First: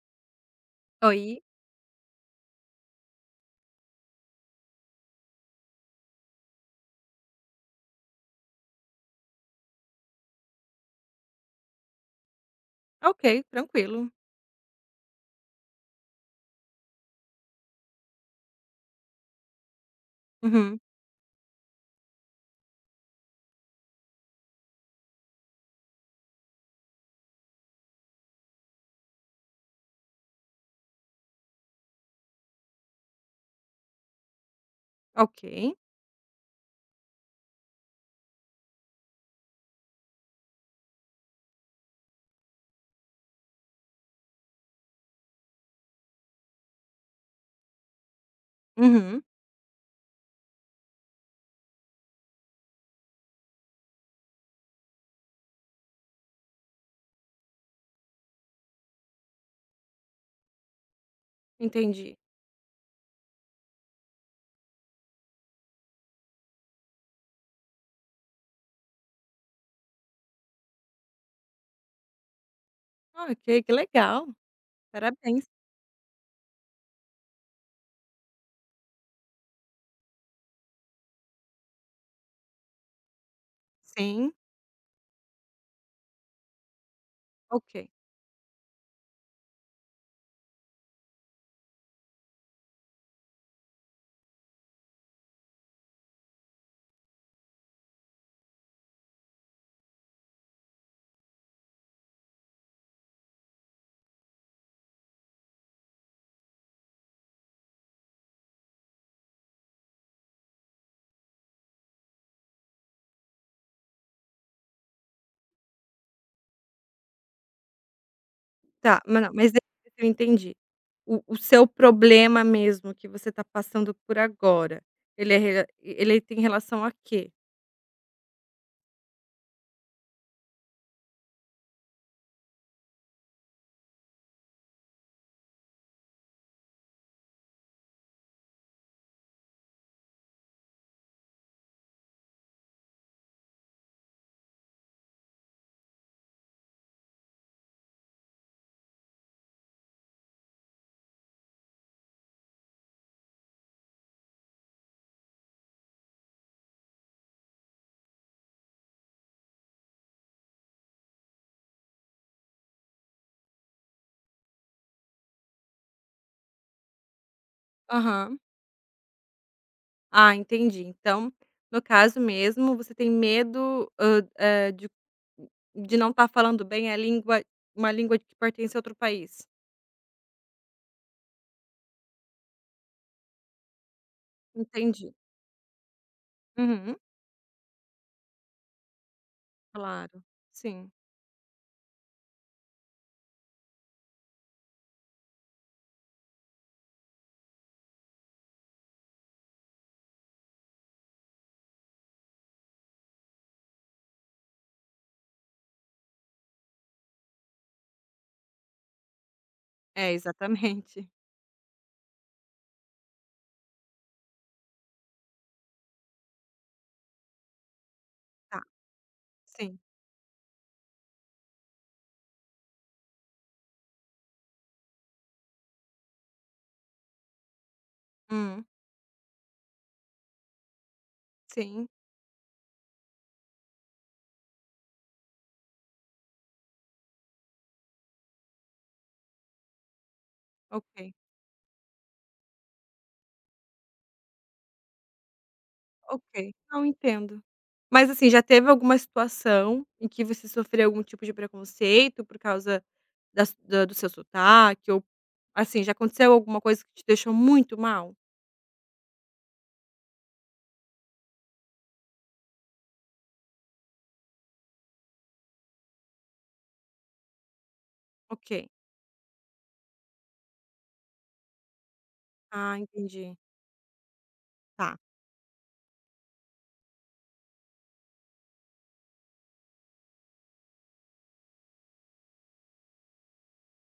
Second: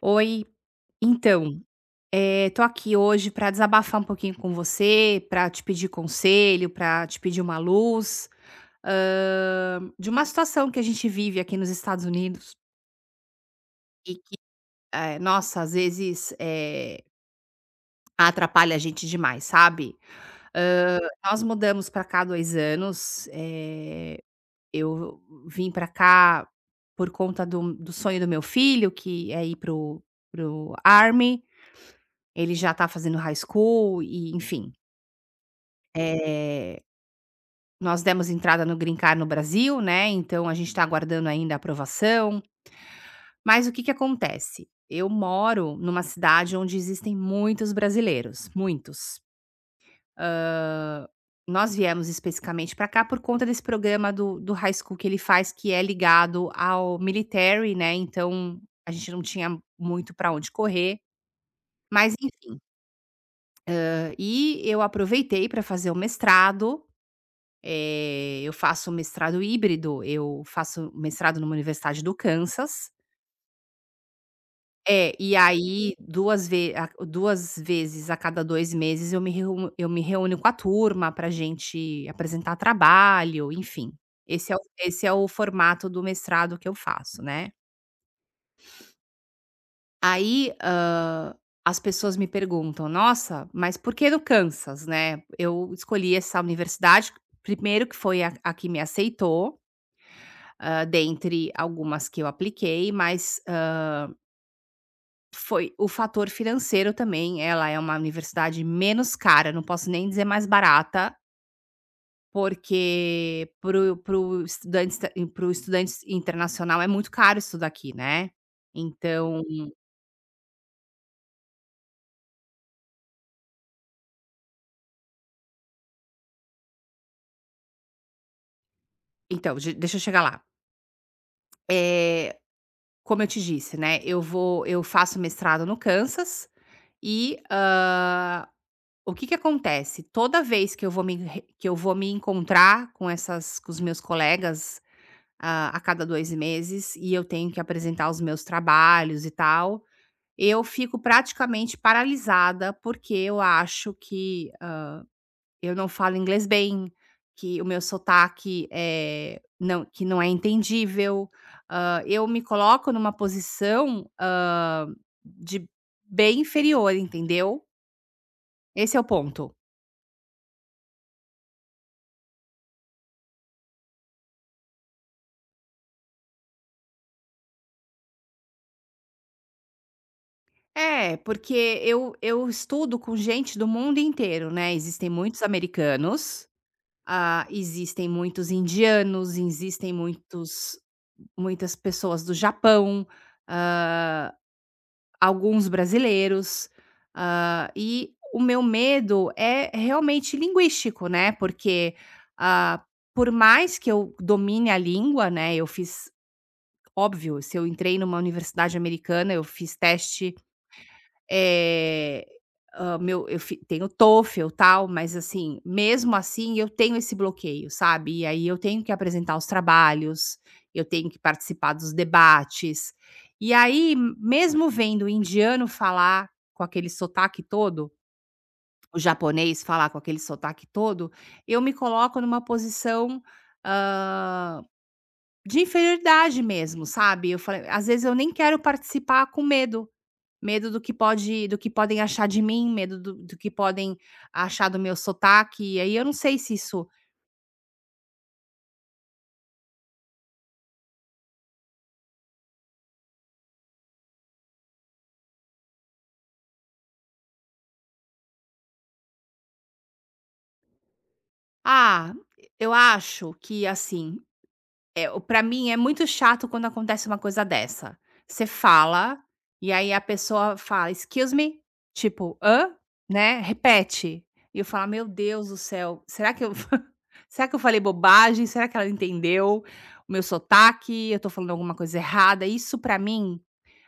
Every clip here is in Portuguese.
Oi, Oi. então, tô aqui hoje pra desabafar um pouquinho com você, pra te pedir conselho, pra te pedir uma luz, de uma situação que a gente vive aqui nos Estados Unidos Ok, tranquilo. e que, nossa, às vezes, atrapalha a gente demais, sabe. Uhum. Hã, Nós mudamos pra cá há 2 anos, eu vim pra cá por conta do sonho do meu filho, que é ir para o Army. Ele já tá fazendo high school e enfim, Ok. eh, nós demos entrada no green card no Brasil, né, então a gente tá aguardando ainda a aprovação, mas o que que acontece? Eu moro numa cidade onde existem muitos brasileiros, muitos. Uhum. Ah, nós viemos especificamente para cá por conta desse programa do high school que ele faz, que é ligado ao military, né, então a gente não tinha muito para onde correr, mas Entendi. enfim. E eu aproveitei para fazer o mestrado. Eu faço mestrado híbrido, eu faço mestrado numa universidade do Kansas. Ah, Ok, que legal. É, e Parabéns. aí 2 ve a 2 vezes a cada 2 meses eu me reúno com a turma para gente apresentar trabalho, enfim. Sim, Esse é o formato do mestrado que eu faço, né. ok. Aí, as pessoas me perguntam: "Nossa, mas por que no Kansas?", né. Eu escolhi essa universidade, primeiro que foi a que me aceitou. Ah, dentre algumas que eu apliquei, mas foi o fator financeiro também. Ela é uma universidade menos cara, não posso nem dizer mais barata, porque pro estudante esta para o estudante internacional é muito caro estudar aqui, né. Tá, mas não, Então mas eu entendi. O seu problema mesmo que você tá passando por agora, ele é re ele tem relação a quê? De deixa eu chegar lá. É, como eu te disse, né, eu faço mestrado no Kansas e, o que que acontece? Toda vez que eu vou me re que eu vou me encontrar com essas com os meus colegas, a cada 2 meses, e eu tenho que apresentar os meus trabalhos e tal, eu fico praticamente paralisada, porque eu acho que, eu não falo inglês bem, que o meu sotaque, é não que não é entendível. Eu me coloco numa posição, de bem inferior, entendeu? Aham. Esse é o ponto. Ah, entendi. Então, no caso mesmo, você tem medo, hã, eh, de não estar falando bem a língua uma língua que pertence a outro país. É, porque eu estudo com gente do mundo inteiro, né, existem Entendi. muitos americanos, Uhum. ah, existem muitos indianos, existem Claro. muitos Sim. muitas pessoas do Japão, hã, alguns brasileiros, e o meu medo é realmente linguístico, né, porque, ah, por mais que eu domine a língua, né, eu fiz, óbvio, se eu entrei numa universidade americana, eu fiz É, teste exatamente. eh, hã, meu eu fi tenho TOEFL, tal, mas assim, mesmo assim eu tenho esse bloqueio, sabe. E aí eu Tá. tenho que apresentar os Sim. trabalhos, eu tenho que participar dos debates. E aí, mesmo vendo o indiano falar com aquele sotaque todo, Hum. o japonês falar com aquele sotaque todo, eu me Sim. coloco numa posição, hã, de inferioridade mesmo, sabe. Eu falei às vezes eu nem quero participar com medo. Medo Ok, do que podem achar de mim, medo do que podem achar do meu sotaque, e aí eu não sei se ok. Não, isso entendo. Mas, assim, já teve alguma situação em que você sofreu algum tipo de preconceito por causa da su da do seu sotaque ou, assim, já aconteceu alguma coisa que te deixou muito mal? ah, eu acho que, assim, é o pra mim é muito chato quando acontece uma coisa dessa. Você Ok. fala, e aí a pessoa fala: "Excuse me", tipo: "Hã?", Ah, entendi. né, repete. E eu falo: Tá, "Meu Deus do céu, será que eu será que eu falei bobagem? Será que ela entendeu o meu sotaque? Eu tô falando alguma coisa errada?". Isso pra mim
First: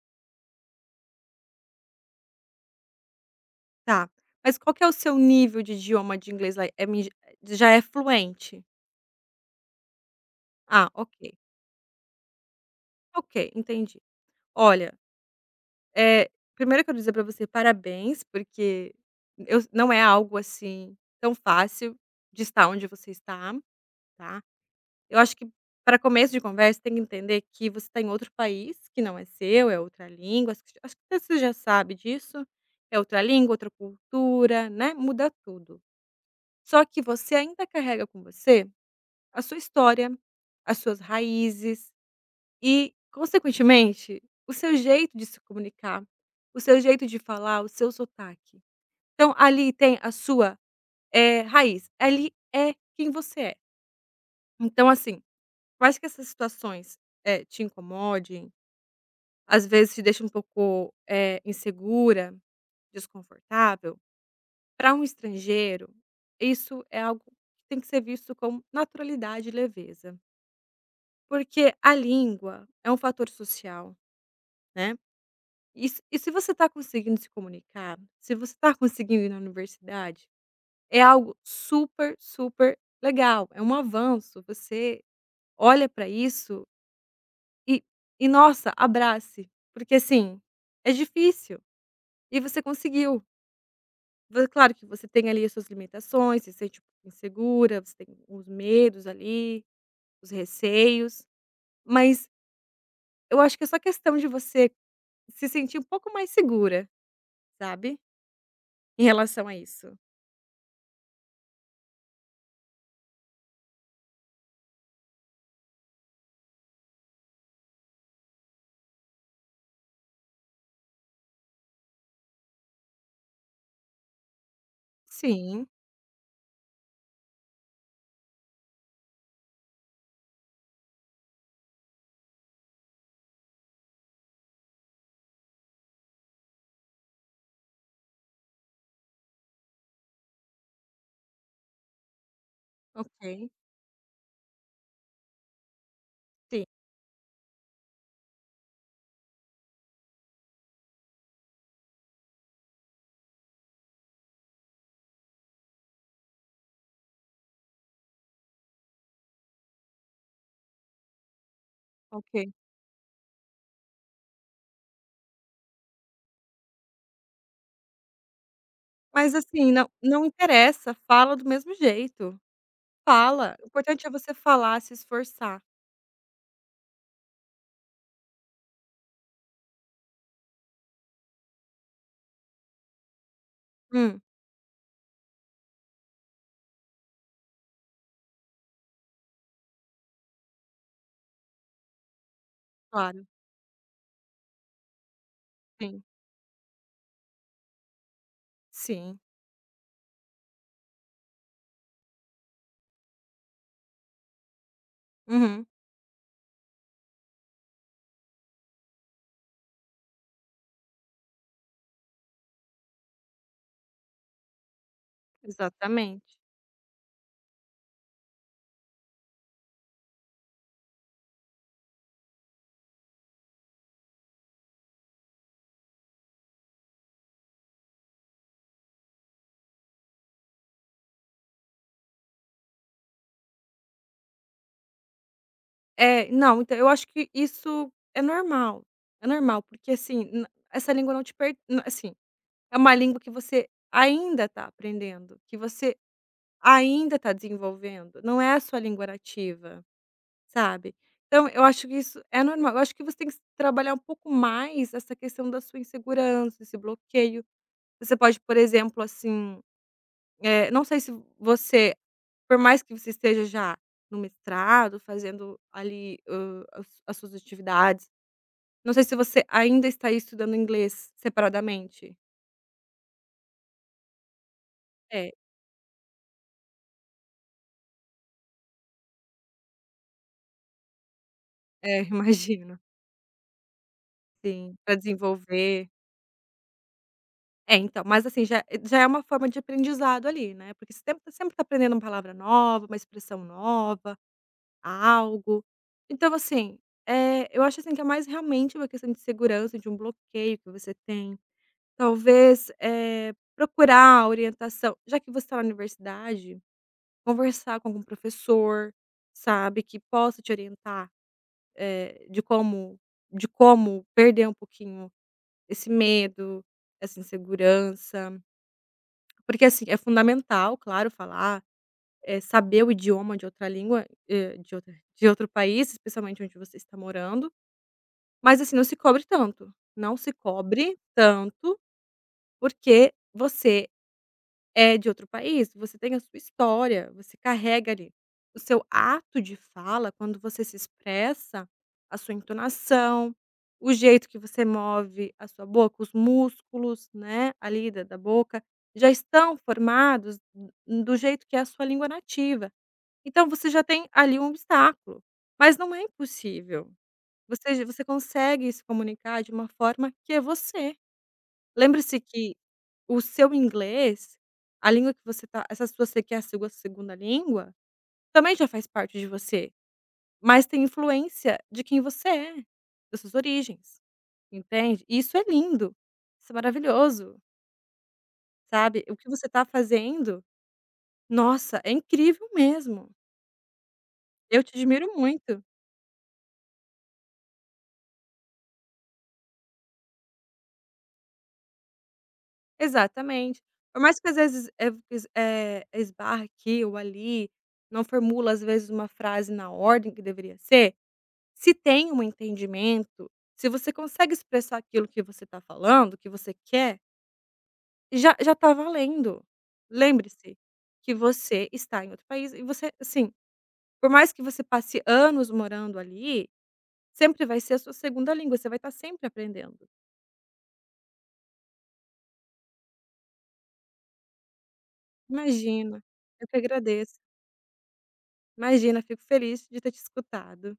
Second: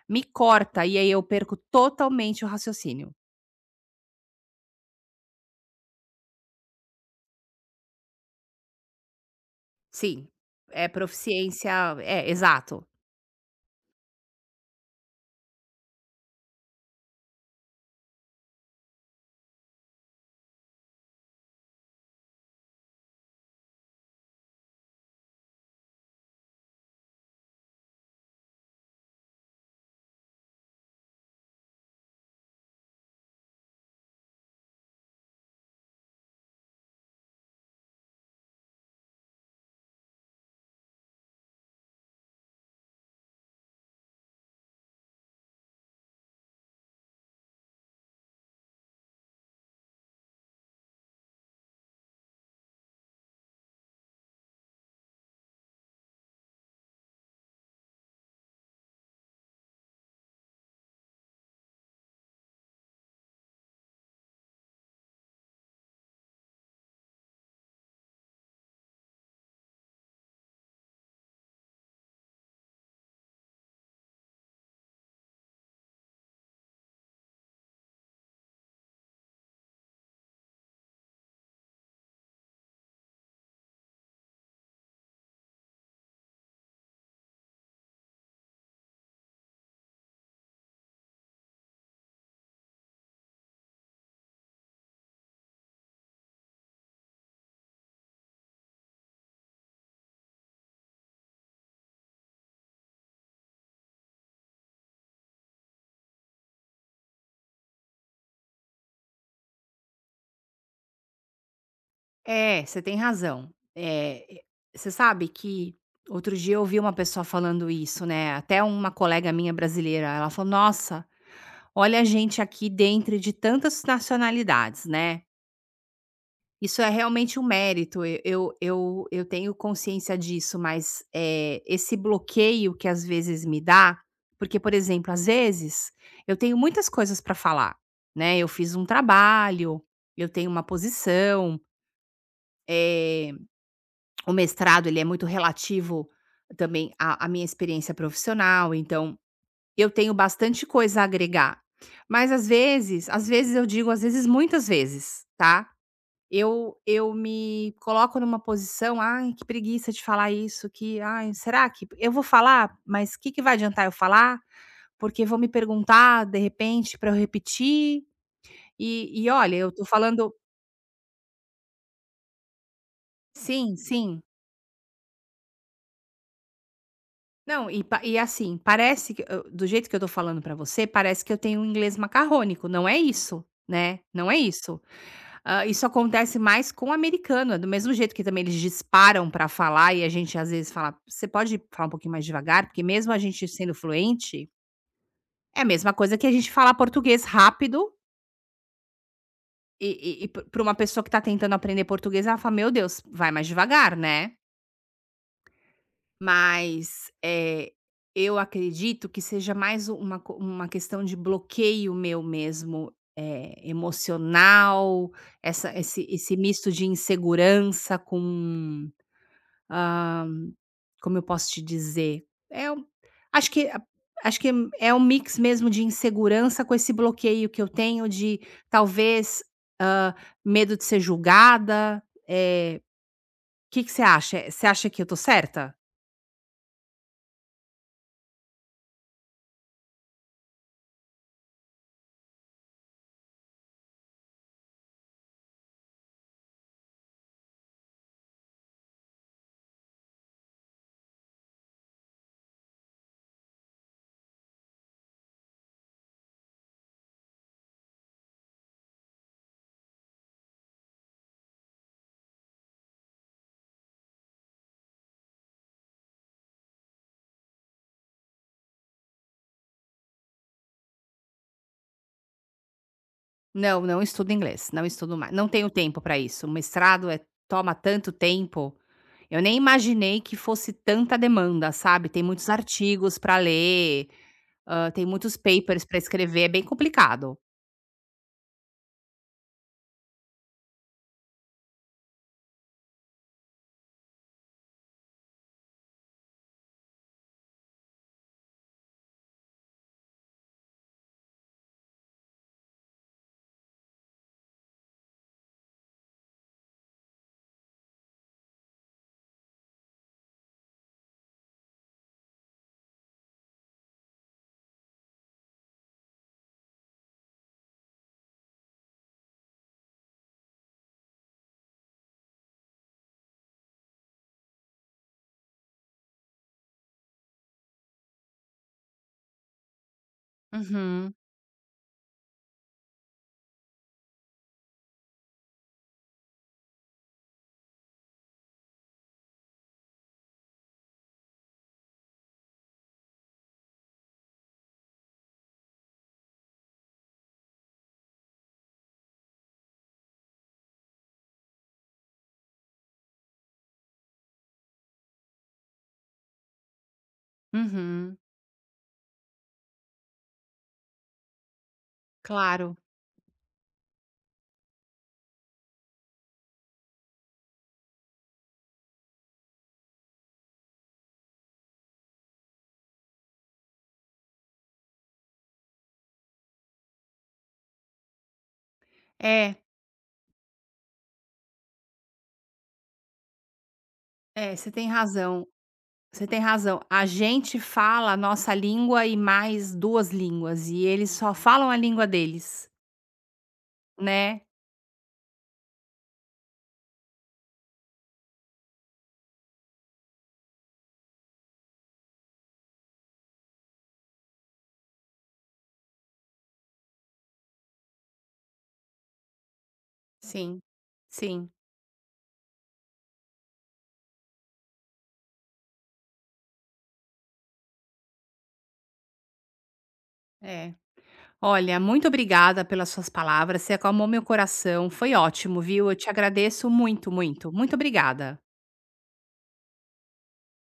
me corta e aí eu perco totalmente o raciocínio. tá. Mas qual que é o seu nível de idioma de inglês lá? É mi Já é fluente? Sim, é Ah, ok. proficiência, é, exato. Ok, entendi. Olha, Eh, primeiro eu quero dizer pra você parabéns, porque eu não é algo, assim, tão fácil de estar onde você está, tá. Eu acho que para começo de conversa tem que entender que você está em outro país, que não é seu, é outra língua, acho que você já sabe disso, é outra língua, outra cultura, né, muda tudo. Só que você ainda carrega com você a sua história, as suas raízes, e, consequentemente, o seu jeito de se comunicar, o seu jeito de falar, o seu sotaque. Então ali tem a sua, raiz, ali é quem você é. Então assim, por mais que essas situações, te incomodem, às vezes te deixam um pouco, insegura, desconfortável, para um estrangeiro, isso é algo que tem que ser visto com naturalidade e leveza. Porque a língua é um fator social, né. E se você está conseguindo se comunicar, se você está conseguindo ir na universidade, é algo super, super legal, é um avanço, você olha para isso e e, nossa, abrace, porque assim, é difícil e você conseguiu. Vo Claro que você tem ali as suas limitações, você se sente um pouco insegura, você tem os medos ali, os receios, mas eu acho que é só questão de você se sentir um pouco mais segura, sabe, em relação a isso. É, você tem razão. Você sabe que outro dia eu ouvi uma pessoa falando isso, né, até uma colega minha brasileira, ela falou: "Nossa, olha a gente aqui dentro de tantas nacionalidades, né, Sim. isso é realmente um mérito", e eu tenho consciência disso, mas, esse bloqueio que às vezes me dá, porque, por exemplo, às vezes, eu tenho muitas coisas para falar, né, eu fiz um trabalho, eu tenho uma posição, eh, Ok, o mestrado ele é muito relativo sim, também à minha experiência profissional, então eu tenho bastante coisa a agregar. Mas às vezes eu digo, às vezes muitas vezes, tá, eu me coloco numa posição: "Ai, que preguiça de falar isso, que ai, será que eu vou ok. falar, mas o que que vai adiantar eu falar? Porque vão me perguntar, de repente, para eu repetir". E Mas olha, eu assim, tô não falando, interessa, fala do mesmo jeito, fala, o sim, importante é sim. você falar, se esforçar. Não, e pa e assim, parece que eu, do jeito que eu tô falando pra você, parece que eu tenho um inglês macarrônico, não é isso, né, Hum, não é isso. Isso acontece mais com o americano, é do mesmo jeito que também eles disparam pra falar e a gente às vezes fala: "Você pode falar um pouquinho mais devagar?", porque mesmo a claro, gente sendo fluente, é a mesma sim, coisa que a gente falar português rápido sim, e pra uma pessoa que tá tentando aprender português, ela fala: "Meu Deus, vai mais devagar, né". uhum, Mas eu acredito que seja mais uma co uma questão de bloqueio meu mesmo, emocional, essa esse exatamente. esse misto de insegurança com, hã, como eu posso te dizer? É um acho que a acho que É um mix mesmo de insegurança com esse bloqueio que eu tenho de talvez, hã, medo de ser julgada, o que que você acha? Você acha que eu tô certa? É, não, então eu acho que isso é normal, porque assim, n essa língua não te per n assim, é uma língua que você ainda está aprendendo, que você ainda está desenvolvendo, não é a sua língua nativa. Sabe? Então eu acho que isso é normal, eu acho que você tem que trabalhar um pouco mais essa questão da sua insegurança, esse bloqueio. Você pode, por exemplo, assim, não sei se você, por mais que você esteja já no mestrado, fazendo ali, as suas atividades, não sei se você ainda está aí estudando inglês separadamente? Não, não estudo inglês, não estudo mais, É, não tenho tempo para isso. O mestrado é Toma tanto tempo, eu nem imaginei que fosse tanta demanda, é, sabe. Tem muitos imagino. artigos para ler, Sim, para tem muitos papers desenvolver. para escrever, é bem complicado. É, então, mas assim, já é uma forma de aprendizado ali, né, porque você sempre tá aprendendo uma palavra nova, uma expressão nova, algo. Então assim, eu acho assim que é mais realmente uma questão de segurança, de um bloqueio que você tem. Talvez, procurar orientação já que você está na universidade, conversar com algum professor, sabe, que possa te orientar, eh, de como de como perder um pouquinho esse medo, essa insegurança. Porque, assim, é fundamental, claro, falar, saber o idioma de outra língua, de outro país, especialmente onde você está morando, mas, assim, não se cobre tanto. Não se cobre Uhum, tanto, porque você é de outro país, você tem a sua história, você carrega ali o seu ato de fala, quando você se expressa, a sua entonação, o jeito que você move a sua boca, os músculos, né, ali da boca, já estão formados d do jeito que é a sua língua nativa. Então você já tem ali um obstáculo, mas não é impossível. Você uhum, consegue se comunicar de uma forma que é você. Lembre-se que claro. o seu inglês, a língua que você tá essa sua se que é a sua segunda língua, também já faz parte de você, mas tem influência de quem você é, das suas origens, entende? E isso é lindo, isso é maravilhoso, sabe? O que você É. tá fazendo, nossa, é incrível mesmo. É, Eu você te tem admiro razão, muito. você tem razão. A gente fala a nossa língua e mais 2 línguas, e eles só falam a língua deles, Exatamente. Por mais que às né. vezes, esbarre aqui ou ali, não formula às vezes uma frase na ordem que deveria ser. Se tem um entendimento, se você consegue expressar aquilo que você está falando, que você quer, já está valendo. Lembre-se Sim, que sim, você está em outro país e você assim, por mais que você passe anos morando ali, sempre vai ser a sua segunda língua, você vai estar sempre aprendendo. é. Olha, muito obrigada pelas suas palavras. Você acalmou meu coração. Foi ótimo, viu? Eu Imagina, te eu que agradeço muito, agradeço. muito. Muito obrigada. Imagina, fico feliz de ter te escutado.